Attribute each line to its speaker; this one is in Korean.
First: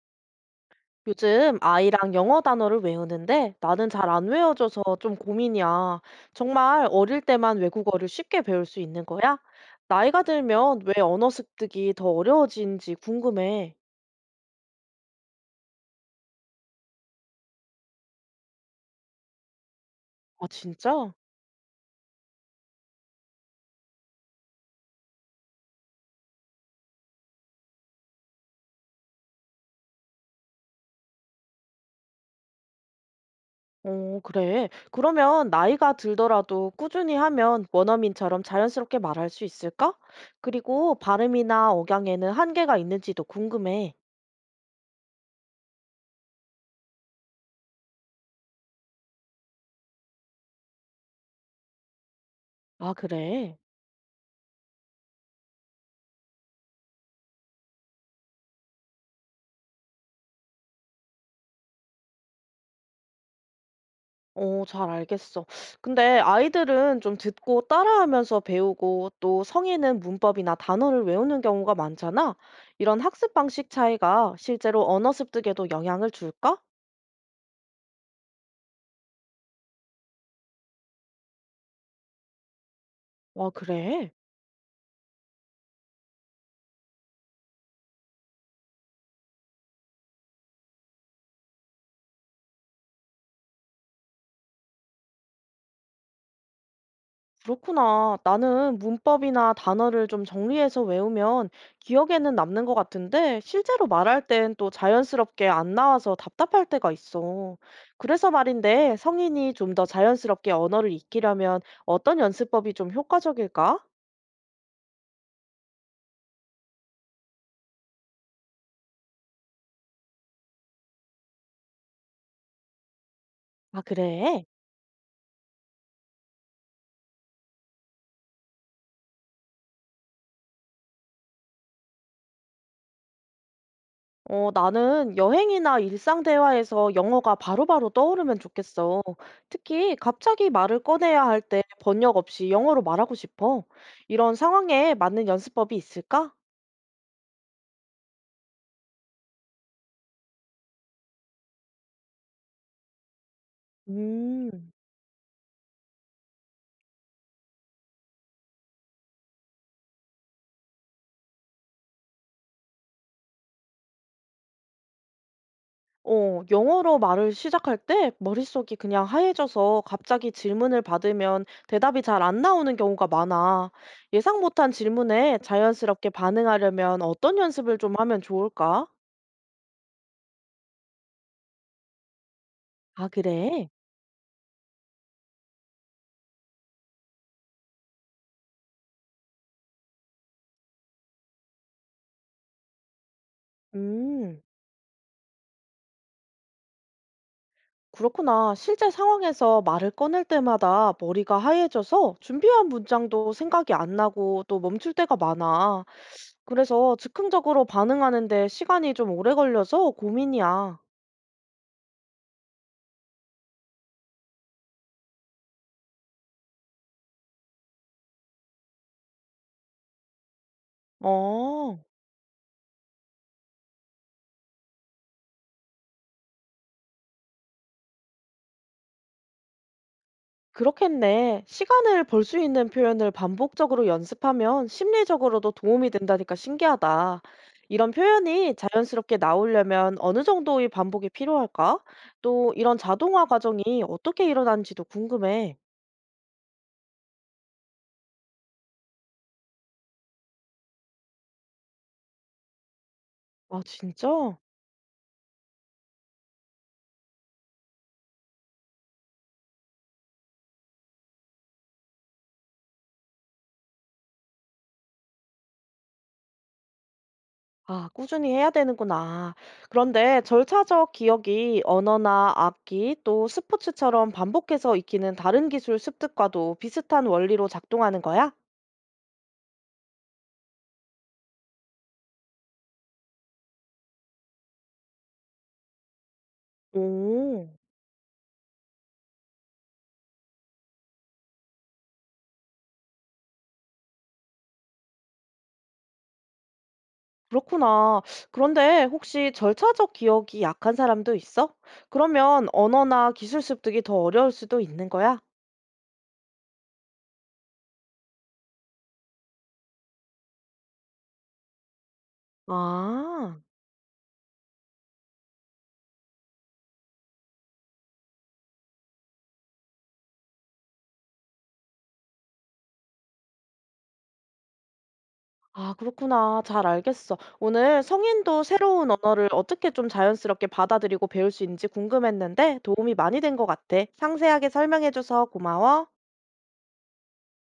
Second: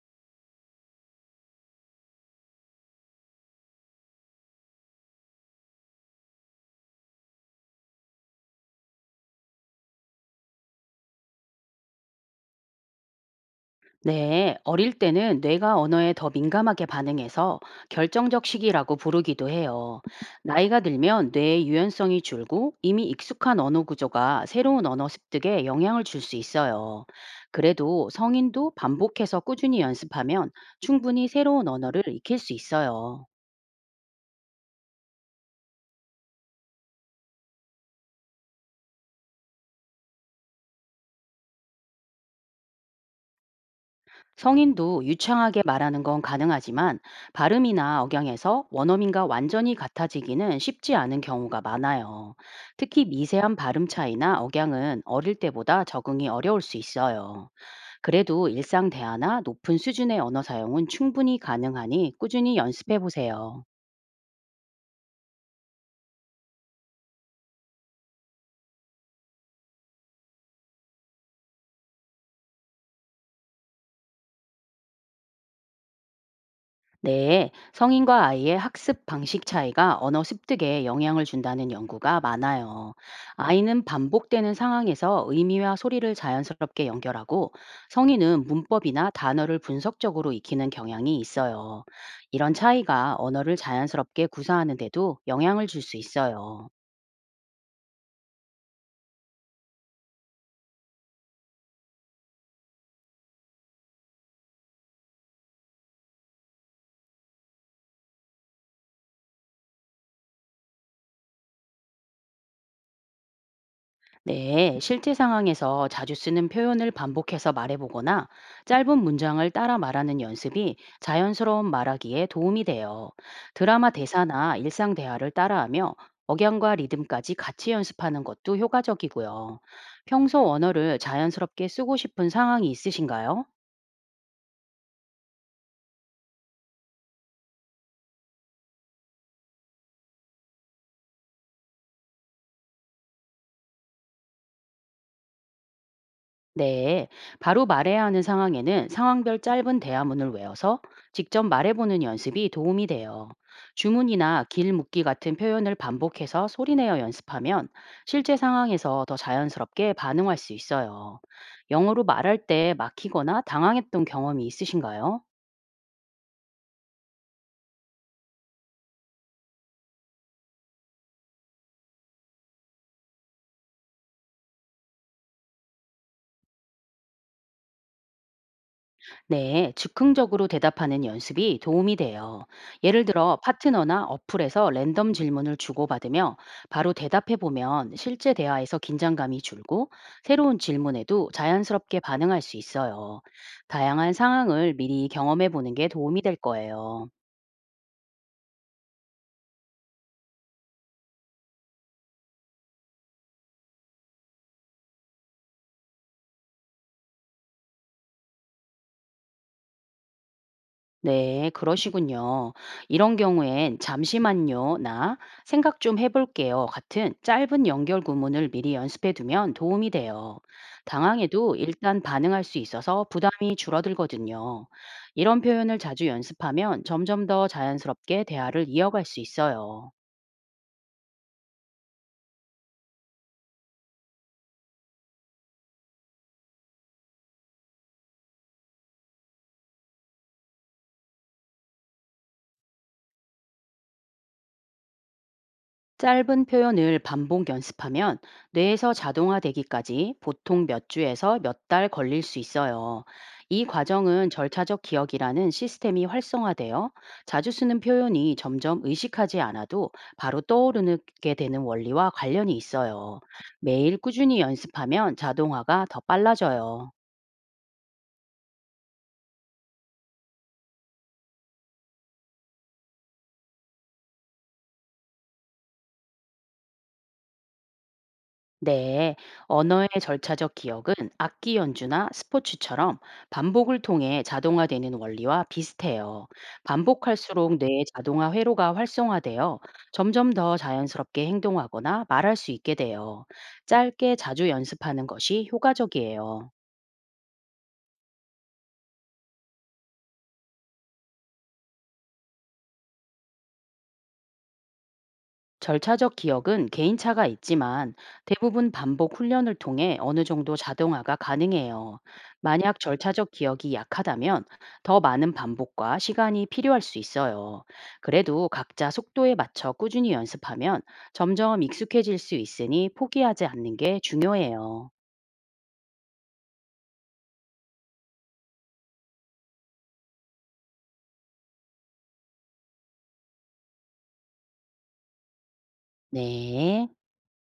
Speaker 1: 요즘 아이랑 영어 단어를 외우는데 나는 잘 안 외워져서 좀 고민이야. 정말 어릴 때만 외국어를 쉽게 배울 수 있는 거야? 나이가 들면 왜 언어 습득이 더 어려워지는지 궁금해.
Speaker 2: 네, 어릴 때는 뇌가 언어에 더 민감하게 반응해서 결정적 시기라고 부르기도 해요.
Speaker 1: 아,
Speaker 2: 나이가
Speaker 1: 진짜?
Speaker 2: 들면 뇌의 유연성이 줄고 이미 익숙한 언어 구조가 새로운 언어 습득에 영향을 줄 수 있어요. 그래도 성인도 반복해서 꾸준히 연습하면 충분히 새로운 언어를 익힐 수 있어요.
Speaker 1: 어, 그래. 그러면 나이가 들더라도 꾸준히 하면 원어민처럼 자연스럽게 말할 수 있을까? 그리고 발음이나 억양에는 한계가 있는지도 궁금해.
Speaker 2: 성인도 유창하게 말하는 건 가능하지만 발음이나 억양에서 원어민과 완전히 같아지기는 쉽지 않은 경우가 많아요.
Speaker 1: 아,
Speaker 2: 특히 미세한
Speaker 1: 그래.
Speaker 2: 발음 차이나 억양은 어릴 때보다 적응이 어려울 수 있어요. 그래도 일상 대화나 높은 수준의 언어 사용은 충분히 가능하니 꾸준히 연습해 보세요.
Speaker 1: 어, 잘 알겠어. 근데 아이들은 좀 듣고 따라하면서 배우고 또 성인은 문법이나 단어를 외우는 경우가 많잖아. 이런 학습 방식 차이가 실제로 언어 습득에도 영향을 줄까?
Speaker 2: 네, 성인과 아이의 학습 방식 차이가 언어 습득에 영향을 준다는 연구가 많아요.
Speaker 1: 와,
Speaker 2: 아이는
Speaker 1: 그래?
Speaker 2: 반복되는 상황에서 의미와 소리를 자연스럽게 연결하고 성인은 문법이나 단어를 분석적으로 익히는 경향이 있어요. 이런 차이가 언어를 자연스럽게 구사하는 데도 영향을 줄 수 있어요.
Speaker 1: 그렇구나. 나는 문법이나 단어를 좀 정리해서 외우면 기억에는 남는 것 같은데 실제로 말할 땐 또 자연스럽게 안 나와서 답답할 때가 있어. 그래서 말인데 성인이 좀 더 자연스럽게 언어를 익히려면 어떤 연습법이 좀 효과적일까?
Speaker 2: 네, 실제 상황에서 자주 쓰는 표현을 반복해서 말해보거나 짧은 문장을 따라 말하는 연습이 자연스러운 말하기에 도움이 돼요.
Speaker 1: 아,
Speaker 2: 드라마
Speaker 1: 그래?
Speaker 2: 대사나 일상 대화를 따라하며 억양과 리듬까지 같이 연습하는 것도 효과적이고요. 평소 언어를 자연스럽게 쓰고 싶은 상황이 있으신가요?
Speaker 1: 어, 나는 여행이나 일상 대화에서 영어가 바로바로 떠오르면 좋겠어. 특히 갑자기 말을 꺼내야 할 때 번역 없이 영어로 말하고 싶어. 이런 상황에 맞는 연습법이 있을까?
Speaker 2: 네, 바로 말해야 하는 상황에는 상황별 짧은 대화문을 외워서 직접 말해보는 연습이 도움이 돼요. 주문이나
Speaker 1: 음.
Speaker 2: 길 묻기 같은 표현을 반복해서 소리내어 연습하면 실제 상황에서 더 자연스럽게 반응할 수 있어요. 영어로 말할 때 막히거나 당황했던 경험이 있으신가요?
Speaker 1: 어, 영어로 말을 시작할 때 머릿속이 그냥 하얘져서 갑자기 질문을 받으면 대답이 잘 안 나오는 경우가 많아. 예상 못한 질문에 자연스럽게 반응하려면 어떤 연습을 좀 하면 좋을까?
Speaker 2: 네, 즉흥적으로 대답하는 연습이 도움이 돼요. 예를
Speaker 1: 아,
Speaker 2: 들어
Speaker 1: 그래?
Speaker 2: 파트너나 어플에서 랜덤 질문을 주고받으며 바로 대답해 보면 실제 대화에서 긴장감이 줄고 새로운 질문에도 자연스럽게 반응할 수 있어요. 다양한
Speaker 1: 음.
Speaker 2: 상황을 미리 경험해 보는 게 도움이 될 거예요.
Speaker 1: 그렇구나. 실제 상황에서 말을 꺼낼 때마다 머리가 하얘져서 준비한 문장도 생각이 안 나고 또 멈출 때가 많아. 그래서 즉흥적으로 반응하는데 시간이 좀 오래 걸려서 고민이야.
Speaker 2: 네, 그러시군요. 이런 경우엔 "잠시만요, 나 생각 좀 해볼게요." 같은 짧은 연결 구문을 미리 연습해 두면 도움이 돼요. 당황해도
Speaker 1: 어.
Speaker 2: 일단 반응할 수 있어서 부담이 줄어들거든요. 이런 표현을 자주 연습하면 점점 더 자연스럽게 대화를 이어갈 수 있어요.
Speaker 1: 그렇겠네. 시간을 벌 수 있는 표현을 반복적으로 연습하면 심리적으로도 도움이 된다니까 신기하다. 이런 표현이 자연스럽게 나오려면 어느 정도의 반복이 필요할까? 또 이런 자동화 과정이 어떻게 일어나는지도 궁금해.
Speaker 2: 짧은 표현을 반복 연습하면 뇌에서 자동화되기까지 보통 몇 주에서 몇 달 걸릴 수 있어요.
Speaker 1: 아,
Speaker 2: 이 과정은
Speaker 1: 진짜?
Speaker 2: 절차적 기억이라는 시스템이 활성화되어 자주 쓰는 표현이 점점 의식하지 않아도 바로 떠오르게 되는 원리와 관련이 있어요. 매일 꾸준히 연습하면 자동화가 더 빨라져요.
Speaker 1: 아, 꾸준히 해야 되는구나. 그런데 절차적 기억이 언어나 악기 또 스포츠처럼 반복해서 익히는 다른 기술 습득과도 비슷한 원리로 작동하는 거야?
Speaker 2: 네, 언어의 절차적 기억은 악기 연주나 스포츠처럼 반복을 통해 자동화되는 원리와 비슷해요.
Speaker 1: 오.
Speaker 2: 반복할수록 뇌의 자동화 회로가 활성화되어 점점 더 자연스럽게 행동하거나 말할 수 있게 돼요. 짧게 자주 연습하는 것이 효과적이에요.
Speaker 1: 그렇구나. 그런데 혹시 절차적 기억이 약한 사람도 있어? 그러면 언어나 기술 습득이 더 어려울 수도 있는 거야?
Speaker 2: 절차적 기억은 개인차가 있지만 대부분 반복 훈련을 통해 어느 정도 자동화가 가능해요. 만약 절차적
Speaker 1: 아,
Speaker 2: 기억이 약하다면 더 많은 반복과 시간이 필요할 수 있어요. 그래도 각자 속도에 맞춰 꾸준히 연습하면 점점 익숙해질 수 있으니 포기하지 않는 게 중요해요.
Speaker 1: 아, 그렇구나. 잘 알겠어. 오늘 성인도 새로운 언어를 어떻게 좀 자연스럽게 받아들이고 배울 수 있는지 궁금했는데 도움이 많이 된 것 같아. 상세하게 설명해줘서 고마워.
Speaker 2: 네.